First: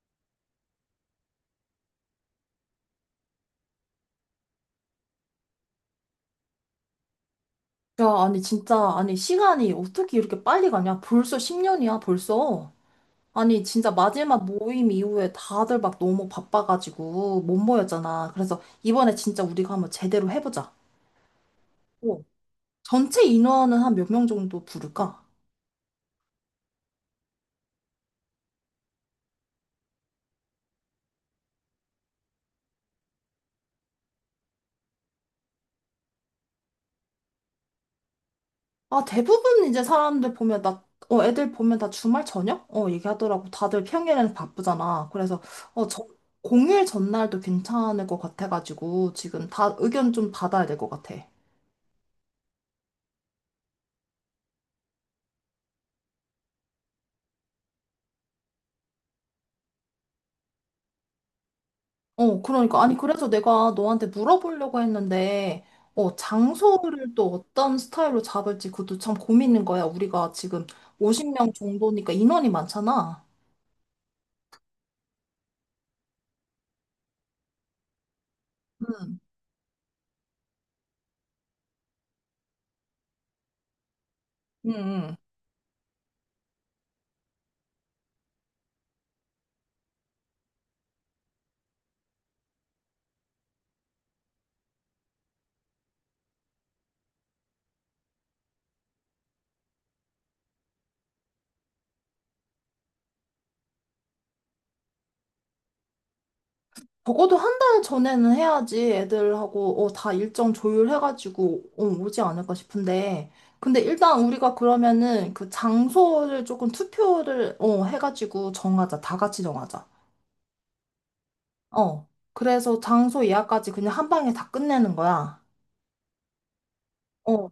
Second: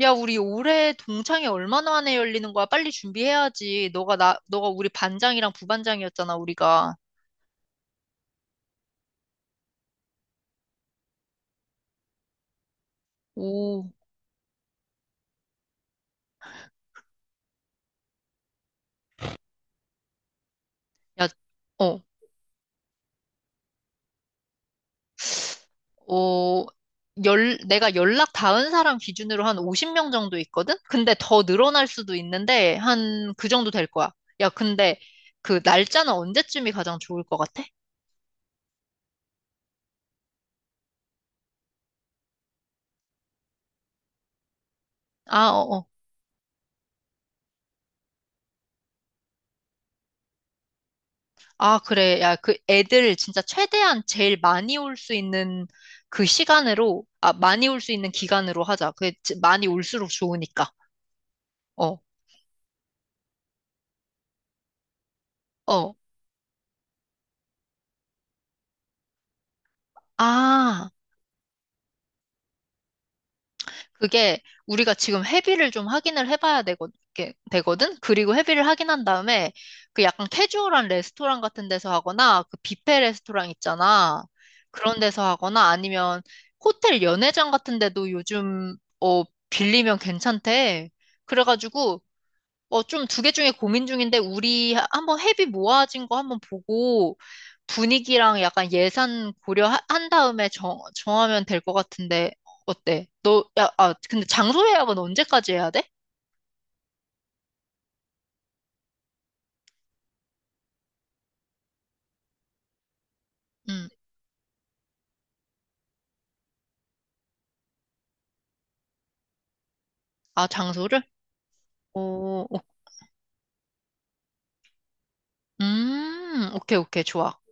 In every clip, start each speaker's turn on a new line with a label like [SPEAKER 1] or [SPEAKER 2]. [SPEAKER 1] 야, 우리 올해 동창회 얼마 만에 열리는 거야? 빨리 준비해야지. 너가 우리 반장이랑 부반장이었잖아, 우리가.
[SPEAKER 2] 야, 아니, 진짜, 아니, 시간이 어떻게 이렇게 빨리 가냐? 벌써 10년이야, 벌써. 아니, 진짜
[SPEAKER 1] 오,
[SPEAKER 2] 마지막 모임 이후에 다들 막 너무 바빠가지고 못 모였잖아. 그래서 이번에 진짜 우리가 한번 제대로 해보자.
[SPEAKER 1] 야, 어,
[SPEAKER 2] 어. 전체 인원은 한 몇 명 정도 부를까?
[SPEAKER 1] 어, 내가 연락 닿은 사람 기준으로 한 50명 정도 있거든? 근데 더 늘어날 수도 있는데, 한 그 정도 될 거야. 야, 근데 그 날짜는 언제쯤이 가장 좋을 것 같아?
[SPEAKER 2] 아, 대부분 이제 사람들 보면 애들 보면 다 주말 저녁? 얘기하더라고. 다들 평일에는 바쁘잖아. 그래서,
[SPEAKER 1] 아, 어, 어.
[SPEAKER 2] 어, 저, 공휴일 전날도 괜찮을 것 같아가지고 지금 다 의견 좀 받아야 될 것 같아.
[SPEAKER 1] 아, 그래. 야, 그 애들 진짜 최대한 제일 많이 올 수 있는 그 시간으로, 아, 많이 올 수 있는 기간으로 하자. 많이 올수록 좋으니까. 어,
[SPEAKER 2] 그러니까. 아니, 그래서 내가 너한테 물어보려고 했는데,
[SPEAKER 1] 어.
[SPEAKER 2] 장소를 또 어떤 스타일로 잡을지 그것도 참 고민인 거야. 우리가 지금
[SPEAKER 1] 아,
[SPEAKER 2] 50명 정도니까 인원이 많잖아.
[SPEAKER 1] 그게 우리가 지금 회비를 좀 확인을 해봐야 되거, 게- 되거든? 그리고 회비를 확인한
[SPEAKER 2] 응,
[SPEAKER 1] 다음에 그 약간 캐주얼한 레스토랑 같은 데서 하거나 그 뷔페 레스토랑 있잖아.
[SPEAKER 2] 응,
[SPEAKER 1] 그런
[SPEAKER 2] 응.
[SPEAKER 1] 데서 하거나 아니면 호텔 연회장 같은 데도 요즘, 어, 빌리면 괜찮대. 그래가지고 어, 좀 두 개 중에 고민 중인데, 한번 회비 모아진 거 한번 보고, 분위기랑 약간 예산 고려한 다음에 정하면 될 것 같은데, 어때? 너, 야, 아, 근데 장소 예약은 언제까지 해야 돼?
[SPEAKER 2] 적어도 한 달 전에는 해야지 애들하고 다 일정 조율해가지고 오지 않을까 싶은데. 근데
[SPEAKER 1] 음,
[SPEAKER 2] 일단 우리가 그러면은 그 장소를 조금 투표를 해가지고 정하자. 다 같이 정하자.
[SPEAKER 1] 아, 장소를?
[SPEAKER 2] 어.
[SPEAKER 1] 오, 오,
[SPEAKER 2] 그래서 장소 예약까지 그냥 한 방에 다 끝내는 거야.
[SPEAKER 1] 오케이, 오케이, 좋아.
[SPEAKER 2] 어,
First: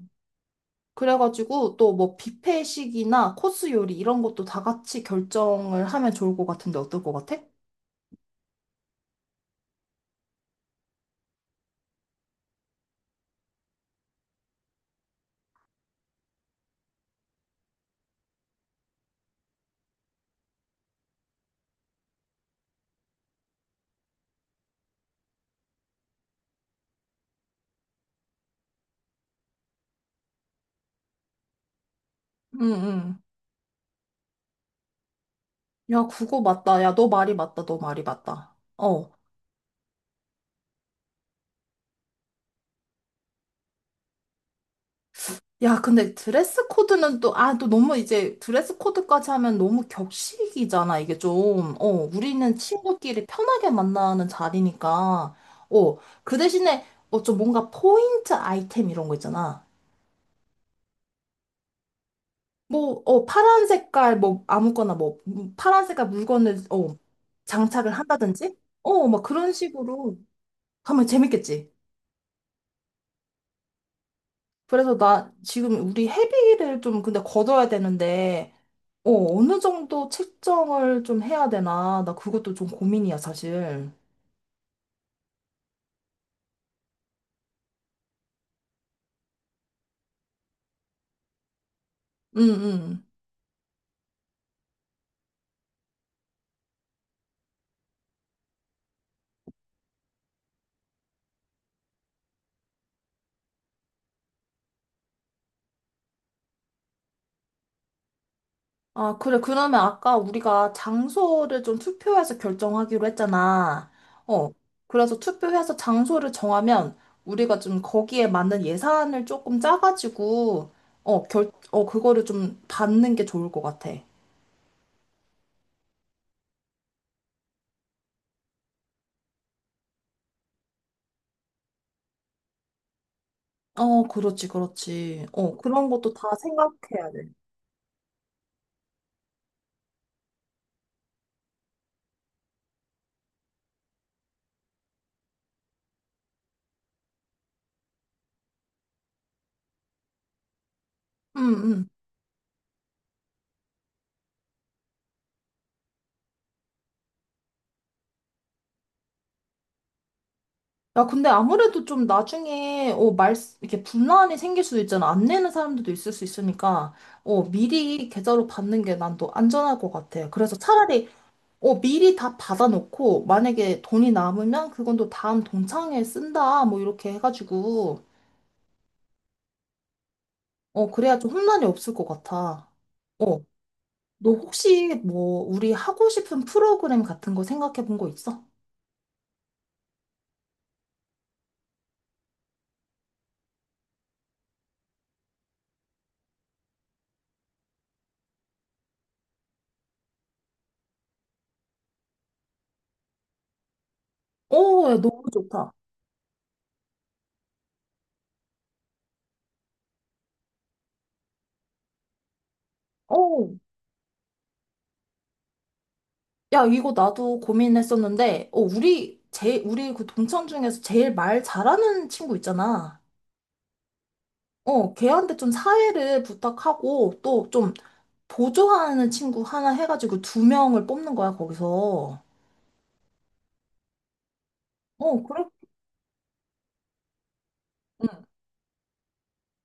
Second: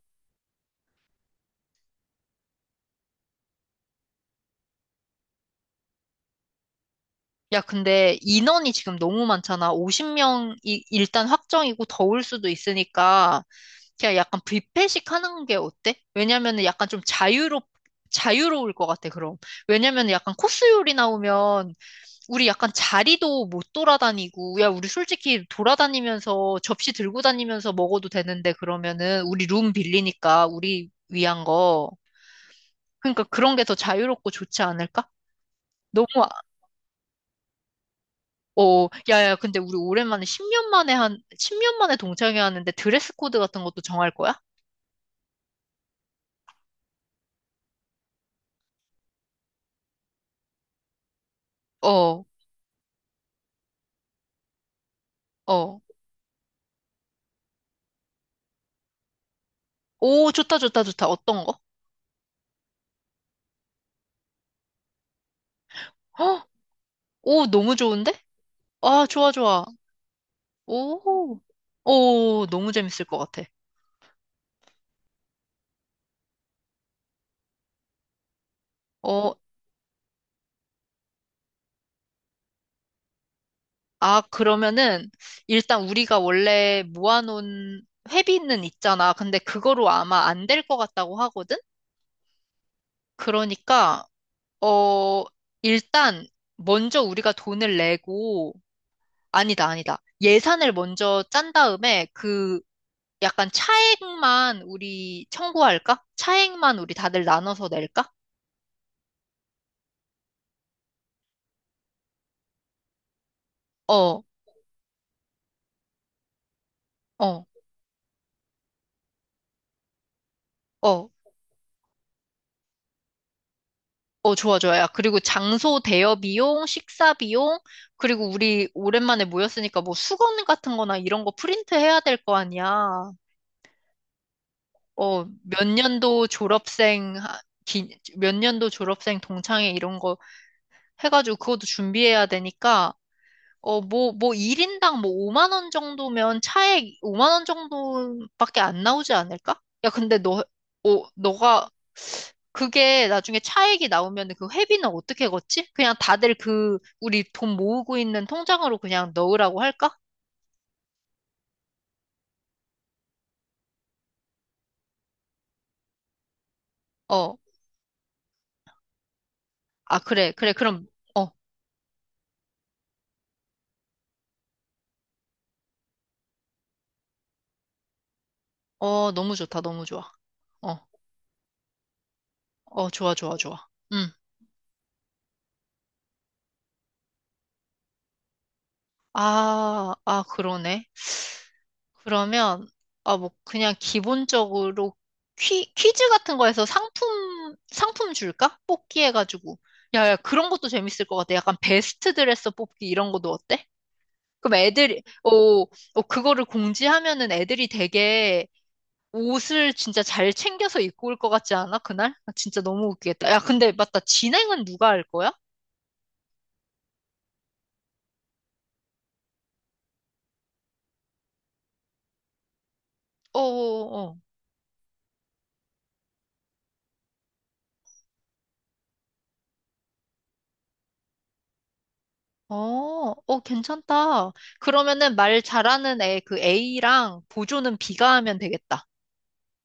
[SPEAKER 2] 그래가지고 또 뭐 뷔페식이나 코스 요리 이런 것도 다 같이 결정을 하면 좋을 것 같은데 어떨 것 같아?
[SPEAKER 1] 야, 근데 인원이 지금 너무 많잖아. 50명이 일단 확정이고 더울 수도 있으니까 그냥 약간 뷔페식 하는 게 어때? 왜냐면은 약간 좀 자유롭 자유로울 것 같아, 그럼. 왜냐면은 약간 코스 요리 나오면 우리 약간 자리도 못 돌아다니고, 야, 우리 솔직히 돌아다니면서 접시 들고 다니면서 먹어도 되는데 그러면은 우리 룸 빌리니까 우리 위한 거.
[SPEAKER 2] 응, 응.
[SPEAKER 1] 그러니까 그런 게 더 자유롭고 좋지 않을까? 너무
[SPEAKER 2] 야, 그거 맞다. 야, 너 말이 맞다. 너 말이 맞다.
[SPEAKER 1] 어,
[SPEAKER 2] 어.
[SPEAKER 1] 야, 야, 근데 우리 오랜만에 10년 만에 동창회 하는데 드레스 코드 같은 것도 정할 거야?
[SPEAKER 2] 야, 근데 드레스 코드는 또, 또 너무 이제 드레스 코드까지 하면 너무 격식이잖아, 이게 좀.
[SPEAKER 1] 어,
[SPEAKER 2] 우리는 친구끼리 편하게 만나는 자리니까.
[SPEAKER 1] 어.
[SPEAKER 2] 어, 그 대신에, 좀 뭔가 포인트 아이템 이런 거 있잖아.
[SPEAKER 1] 오, 좋다, 좋다, 좋다. 어떤 거?
[SPEAKER 2] 뭐, 파란 색깔, 뭐, 아무거나 뭐, 파란 색깔
[SPEAKER 1] 헉,
[SPEAKER 2] 물건을,
[SPEAKER 1] 오, 너무
[SPEAKER 2] 장착을
[SPEAKER 1] 좋은데?
[SPEAKER 2] 한다든지?
[SPEAKER 1] 아,
[SPEAKER 2] 막
[SPEAKER 1] 좋아,
[SPEAKER 2] 그런
[SPEAKER 1] 좋아.
[SPEAKER 2] 식으로 하면
[SPEAKER 1] 오,
[SPEAKER 2] 재밌겠지.
[SPEAKER 1] 오, 너무 재밌을 것 같아.
[SPEAKER 2] 그래서 나 지금 우리 회비를 좀 근데 걷어야 되는데, 어,
[SPEAKER 1] 어,
[SPEAKER 2] 어느 정도 책정을 좀 해야 되나? 나 그것도 좀 고민이야, 사실.
[SPEAKER 1] 아, 그러면은, 일단 우리가 원래 모아놓은 회비는 있잖아. 근데 그거로 아마 안 될 것 같다고 하거든?
[SPEAKER 2] 응, 응.
[SPEAKER 1] 그러니까, 어, 일단, 먼저 우리가 돈을 내고, 아니다, 아니다. 예산을 먼저 짠 다음에 그 약간 차액만 우리 청구할까? 차액만 우리 다들 나눠서 낼까?
[SPEAKER 2] 아, 그래. 그러면 아까 우리가 장소를 좀 투표해서 결정하기로 했잖아.
[SPEAKER 1] 어,
[SPEAKER 2] 어. 그래서 투표해서 장소를 정하면
[SPEAKER 1] 어,
[SPEAKER 2] 우리가 좀 거기에 맞는 예산을 조금 짜가지고,
[SPEAKER 1] 어,
[SPEAKER 2] 그거를 좀 받는 게 좋을 것 같아.
[SPEAKER 1] 어, 좋아, 좋아. 야, 그리고 장소 대여 비용, 식사 비용, 그리고 우리 오랜만에 모였으니까 뭐 수건 같은 거나 이런 거 프린트 해야 될 거 아니야.
[SPEAKER 2] 그렇지,
[SPEAKER 1] 어,
[SPEAKER 2] 그렇지.
[SPEAKER 1] 몇
[SPEAKER 2] 그런 것도
[SPEAKER 1] 년도
[SPEAKER 2] 다 생각해야
[SPEAKER 1] 졸업생,
[SPEAKER 2] 돼.
[SPEAKER 1] 몇 년도 졸업생 동창회 이런 거 해가지고 그것도 준비해야 되니까 어, 뭐, 뭐, 1인당 뭐 5만 원 정도면 차액 5만 원 정도밖에 안 나오지 않을까? 야, 근데 너, 어,
[SPEAKER 2] 응,
[SPEAKER 1] 너가,
[SPEAKER 2] 응.
[SPEAKER 1] 그게 나중에 차액이 나오면 그 회비는 어떻게 걷지? 그냥 다들 그, 우리 돈 모으고 있는 통장으로 그냥 넣으라고 할까?
[SPEAKER 2] 야, 근데 아무래도 좀 나중에, 이렇게 분란이 생길 수도 있잖아. 안 내는 사람들도 있을 수 있으니까,
[SPEAKER 1] 어,
[SPEAKER 2] 미리 계좌로 받는 게 난 또 안전할 것
[SPEAKER 1] 아,
[SPEAKER 2] 같아.
[SPEAKER 1] 그래, 그래,
[SPEAKER 2] 그래서
[SPEAKER 1] 그럼,
[SPEAKER 2] 차라리,
[SPEAKER 1] 어,
[SPEAKER 2] 미리 다 받아놓고, 만약에 돈이 남으면 그건 또 다음 동창회에 쓴다, 뭐, 이렇게 해가지고,
[SPEAKER 1] 어, 너무 좋다, 너무 좋아. 어,
[SPEAKER 2] 그래야 좀 혼란이 없을 것 같아.
[SPEAKER 1] 어, 좋아, 좋아,
[SPEAKER 2] 어,
[SPEAKER 1] 좋아. 음.
[SPEAKER 2] 너 혹시 뭐, 우리 하고 싶은 프로그램 같은 거 생각해 본 거 있어?
[SPEAKER 1] 아, 아, 그러네. 그러면, 아, 뭐, 그냥 기본적으로 퀴즈 같은 거에서 상품, 상품 줄까? 뽑기 해가지고. 야, 야, 그런 것도 재밌을 것 같아. 약간 베스트 드레서 뽑기 이런 것도 어때? 그럼
[SPEAKER 2] 오, 야,
[SPEAKER 1] 애들이,
[SPEAKER 2] 너무
[SPEAKER 1] 오,
[SPEAKER 2] 좋다.
[SPEAKER 1] 오, 그거를 공지하면은 애들이 되게 옷을 진짜 잘 챙겨서 입고 올 것 같지 않아? 그날? 아, 진짜 너무 웃기겠다. 야,
[SPEAKER 2] 오,
[SPEAKER 1] 근데 맞다. 진행은 누가 할 거야?
[SPEAKER 2] 야, 이거 나도 고민했었는데, 우리 그 동창 중에서 제일 말 잘하는 친구 있잖아.
[SPEAKER 1] 어, 어, 어.
[SPEAKER 2] 걔한테 좀 사회를 부탁하고, 또 좀 보조하는 친구 하나 해가지고 두 명을 뽑는 거야, 거기서.
[SPEAKER 1] 어, 어, 괜찮다. 그러면은 말
[SPEAKER 2] 그래?
[SPEAKER 1] 잘하는 애, 그 A랑 보조는
[SPEAKER 2] 응.
[SPEAKER 1] B가 하면 되겠다.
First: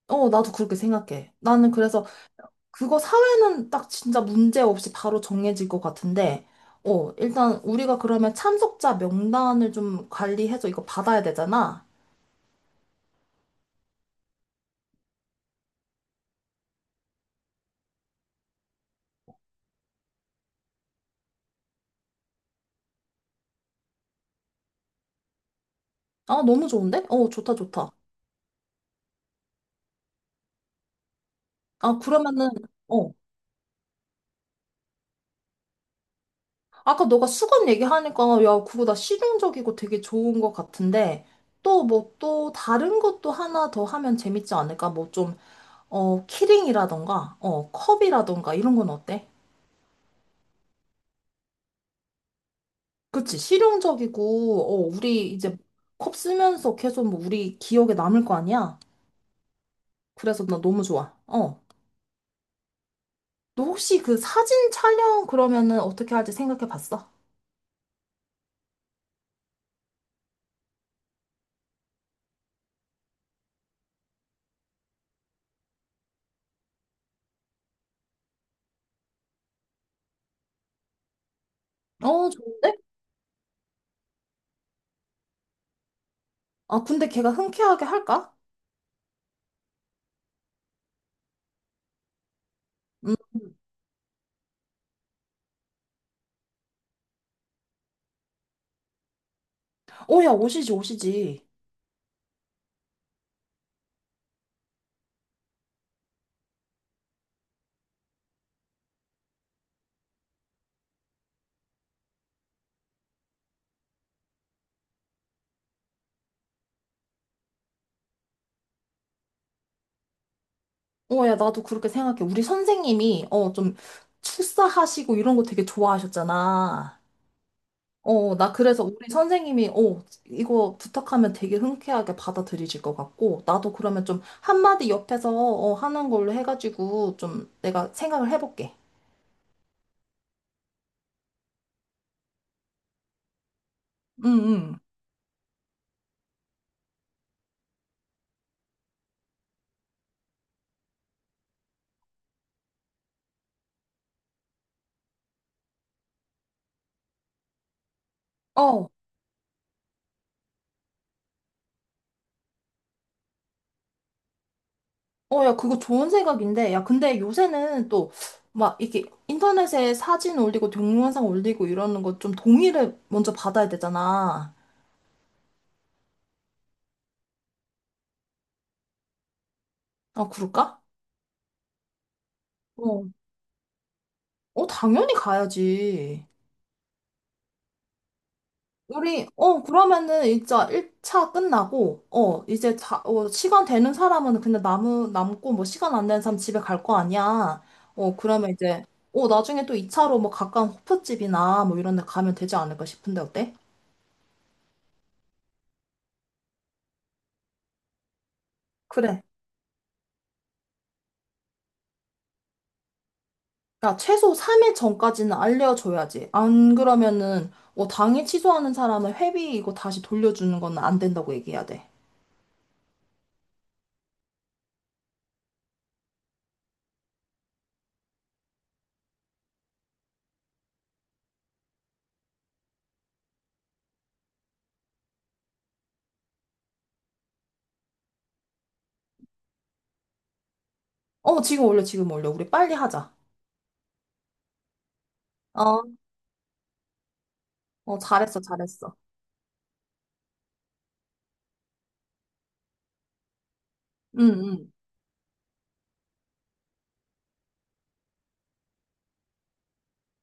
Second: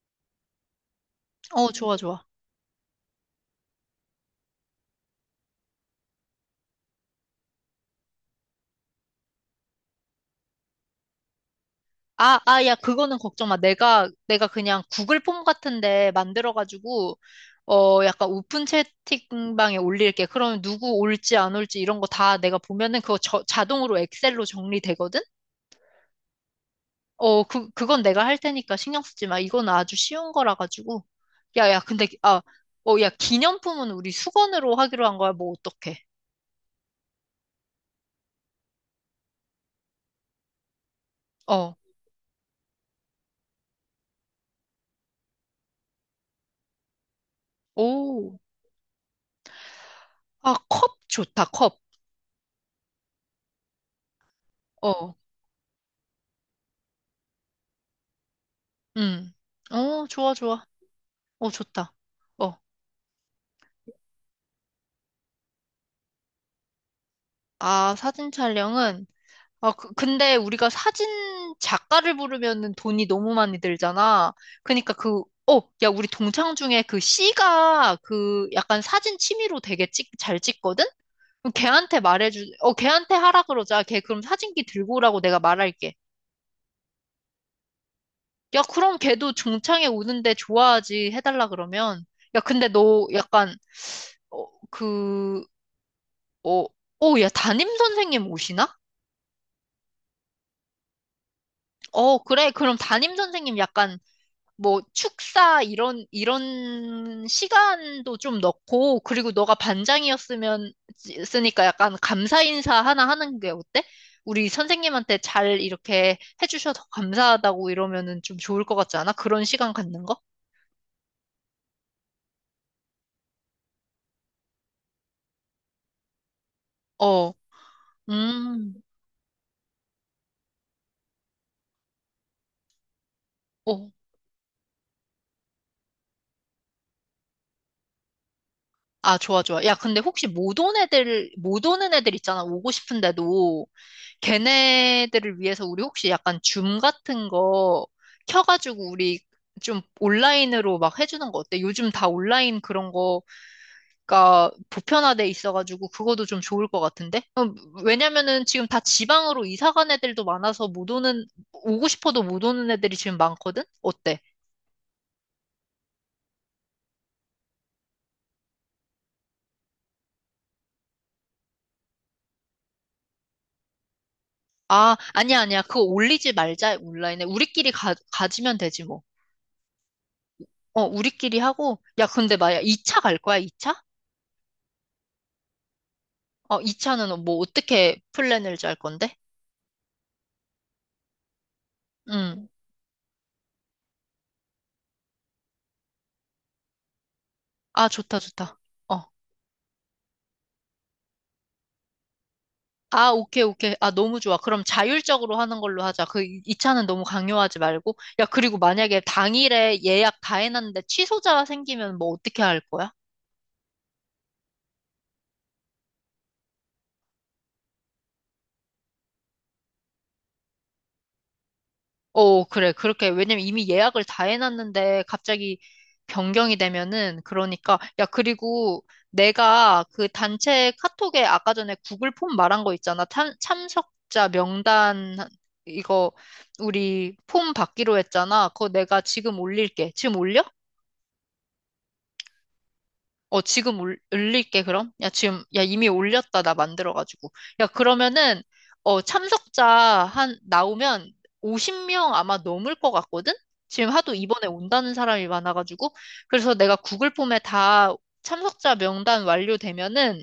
[SPEAKER 2] 나도 그렇게 생각해.
[SPEAKER 1] 어,
[SPEAKER 2] 나는
[SPEAKER 1] 좋아,
[SPEAKER 2] 그래서
[SPEAKER 1] 좋아.
[SPEAKER 2] 그거 사회는 딱 진짜 문제 없이 바로 정해질 것 같은데, 일단 우리가 그러면 참석자 명단을 좀 관리해서 이거 받아야 되잖아.
[SPEAKER 1] 아, 아, 야, 그거는 걱정 마. 내가 그냥 구글 폼 같은데 만들어가지고, 어, 약간 오픈 채팅방에 올릴게. 그러면 누구 올지 안 올지 이런 거 다 내가 보면은 자동으로 엑셀로 정리되거든?
[SPEAKER 2] 아, 너무 좋은데?
[SPEAKER 1] 어,
[SPEAKER 2] 좋다,
[SPEAKER 1] 그,
[SPEAKER 2] 좋다.
[SPEAKER 1] 그건 내가 할 테니까 신경 쓰지 마. 이건 아주 쉬운 거라 가지고. 야, 야,
[SPEAKER 2] 아,
[SPEAKER 1] 근데, 아,
[SPEAKER 2] 그러면은,
[SPEAKER 1] 어, 야,
[SPEAKER 2] 어,
[SPEAKER 1] 기념품은 우리 수건으로 하기로 한 거야. 뭐, 어떡해.
[SPEAKER 2] 아까 너가 수건 얘기하니까, 야, 그거 나 실용적이고 되게 좋은 것 같은데,
[SPEAKER 1] 어,
[SPEAKER 2] 또 뭐, 또 다른 것도 하나 더 하면 재밌지 않을까? 뭐 좀, 키링이라던가,
[SPEAKER 1] 오,
[SPEAKER 2] 컵이라던가, 이런 건 어때?
[SPEAKER 1] 아, 컵 좋다, 컵.
[SPEAKER 2] 그치, 실용적이고,
[SPEAKER 1] 어,
[SPEAKER 2] 우리 이제 컵 쓰면서 계속 뭐 우리 기억에 남을 거 아니야?
[SPEAKER 1] 음, 어, 좋아,
[SPEAKER 2] 그래서 나
[SPEAKER 1] 좋아.
[SPEAKER 2] 너무 좋아.
[SPEAKER 1] 어,
[SPEAKER 2] 어.
[SPEAKER 1] 좋다. 어,
[SPEAKER 2] 너 혹시 그 사진 촬영 그러면은 어떻게 할지 생각해 봤어?
[SPEAKER 1] 아, 사진 촬영은, 아, 그, 근데 우리가 사진 작가를 부르면은 돈이 너무 많이 들잖아. 그니까 그, 어, 야, 우리 동창 중에 그 C가 그 약간 사진 취미로 되게 찍, 잘 찍거든? 그럼 걔한테 말해주,
[SPEAKER 2] 좋은데?
[SPEAKER 1] 어, 걔한테 하라 그러자. 걔 그럼 사진기 들고 오라고 내가 말할게.
[SPEAKER 2] 아, 근데 걔가 흔쾌하게 할까?
[SPEAKER 1] 야, 그럼 걔도 중창에 오는데 좋아하지 해달라 그러면. 야, 근데 너
[SPEAKER 2] 음,
[SPEAKER 1] 약간, 어, 그, 어, 어, 야, 담임 선생님 오시나?
[SPEAKER 2] 야, 오시지, 오시지.
[SPEAKER 1] 어, 그래. 그럼 담임 선생님 약간 뭐 축사 이런, 이런 시간도 좀 넣고, 그리고 너가 반장이었으면, 쓰니까 약간 감사 인사 하나 하는 게 어때? 우리 선생님한테 잘 이렇게 해주셔서 감사하다고 이러면은 좀 좋을 것 같지 않아? 그런 시간 갖는 거?
[SPEAKER 2] 야, 나도 그렇게 생각해. 우리 선생님이, 좀, 축사하시고 이런 거 되게 좋아하셨잖아.
[SPEAKER 1] 어,
[SPEAKER 2] 나
[SPEAKER 1] 음,
[SPEAKER 2] 그래서 우리 선생님이, 이거 부탁하면 되게 흔쾌하게 받아들이실 것 같고, 나도
[SPEAKER 1] 어.
[SPEAKER 2] 그러면 좀 한마디 옆에서, 하는 걸로 해가지고, 좀 내가 생각을 해볼게.
[SPEAKER 1] 아, 좋아, 좋아. 야, 근데 혹시 못 온 애들, 못 오는 애들 있잖아. 오고 싶은데도
[SPEAKER 2] 응, 응.
[SPEAKER 1] 걔네들을 위해서 우리 혹시 약간 줌 같은 거 켜가지고 우리 좀 온라인으로 막 해주는 거 어때? 요즘 다 온라인 그런 거가 보편화돼 있어가지고 그것도 좀 좋을 것 같은데? 왜냐면은 지금 다
[SPEAKER 2] 어,
[SPEAKER 1] 지방으로 이사 간 애들도 많아서 못 오는, 오고 싶어도 못 오는 애들이 지금 많거든? 어때?
[SPEAKER 2] 어, 야, 그거 좋은 생각인데, 야, 근데 요새는 또, 막, 이렇게 인터넷에 사진 올리고, 동영상 올리고 이러는 거 좀 동의를 먼저 받아야 되잖아.
[SPEAKER 1] 아, 아니야, 아니야. 그거 올리지 말자, 온라인에. 우리끼리 가지면 되지, 뭐.
[SPEAKER 2] 아, 그럴까?
[SPEAKER 1] 어, 우리끼리 하고, 야, 근데 마야, 2차
[SPEAKER 2] 어.
[SPEAKER 1] 갈 거야, 2차?
[SPEAKER 2] 어, 당연히 가야지.
[SPEAKER 1] 어, 2차는 뭐, 어떻게 플랜을 짤 건데?
[SPEAKER 2] 그러면은 이제 1차 끝나고,
[SPEAKER 1] 응.
[SPEAKER 2] 이제 자, 시간 되는 사람은 그냥 남고, 뭐, 시간 안 되는 사람 집에 갈 거 아니야.
[SPEAKER 1] 아, 좋다,
[SPEAKER 2] 그러면
[SPEAKER 1] 좋다.
[SPEAKER 2] 이제,
[SPEAKER 1] 어.
[SPEAKER 2] 나중에 또 2차로 뭐, 가까운 호프집이나 뭐, 이런 데 가면 되지 않을까
[SPEAKER 1] 아,
[SPEAKER 2] 싶은데,
[SPEAKER 1] 오케이,
[SPEAKER 2] 어때?
[SPEAKER 1] 오케이. 아, 너무 좋아. 그럼 자율적으로 하는 걸로 하자. 그 2차는 너무 강요하지 말고. 야, 그리고 만약에
[SPEAKER 2] 그래.
[SPEAKER 1] 당일에 예약 다 해놨는데 취소자 생기면 뭐, 어떻게 할 거야?
[SPEAKER 2] 야, 최소 3일 전까지는 알려줘야지. 안 그러면은, 당일 취소하는 사람은 회비 이거 다시 돌려주는 건 안 된다고 얘기해야 돼.
[SPEAKER 1] 어, 그래. 그렇게, 왜냐면 이미 예약을 다 해놨는데 갑자기 변경이 되면은, 그러니까, 야, 그리고 내가 그 단체 카톡에 아까 전에 구글 폼 말한 거 있잖아. 참석자 명단, 이거, 우리 폼 받기로 했잖아. 그거 내가 지금 올릴게. 지금 올려?
[SPEAKER 2] 지금 올려, 지금 올려. 우리 빨리 하자.
[SPEAKER 1] 어, 그럼? 야, 지금, 야,
[SPEAKER 2] 어
[SPEAKER 1] 이미 올렸다, 나 만들어가지고. 야,
[SPEAKER 2] 어, 잘했어,
[SPEAKER 1] 그러면은,
[SPEAKER 2] 잘했어.
[SPEAKER 1] 어, 참석자 한, 나오면 50명 아마 넘을 것 같거든? 지금 하도
[SPEAKER 2] 응,
[SPEAKER 1] 이번에
[SPEAKER 2] 응.
[SPEAKER 1] 온다는 사람이 많아가지고. 그래서 내가 구글 폼에 다 참석자 명단 완료되면은,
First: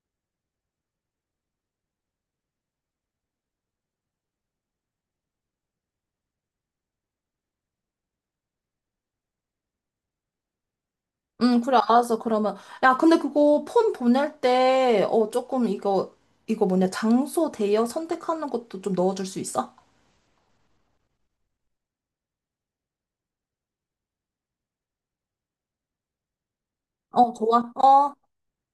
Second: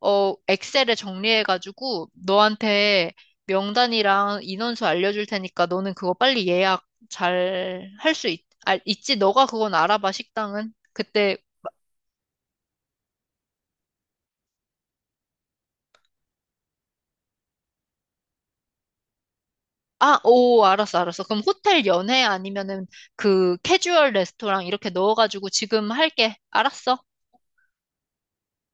[SPEAKER 1] 어, 엑셀에 정리해가지고, 너한테 명단이랑 인원수 알려줄 테니까 너는 그거 빨리 예약 잘 할 수 있, 아, 있지? 너가 그건 알아봐, 식당은. 그때
[SPEAKER 2] 응, 그래, 알았어. 그러면. 야, 근데 그거 폰 보낼 때, 조금 이거, 뭐냐, 장소 대여 선택하는 것도 좀 넣어줄 수 있어?
[SPEAKER 1] 아, 오, 알았어, 알았어. 그럼 호텔 연회 아니면은 그 캐주얼 레스토랑 이렇게 넣어가지고 지금 할게. 알았어.
[SPEAKER 2] 좋아. 어.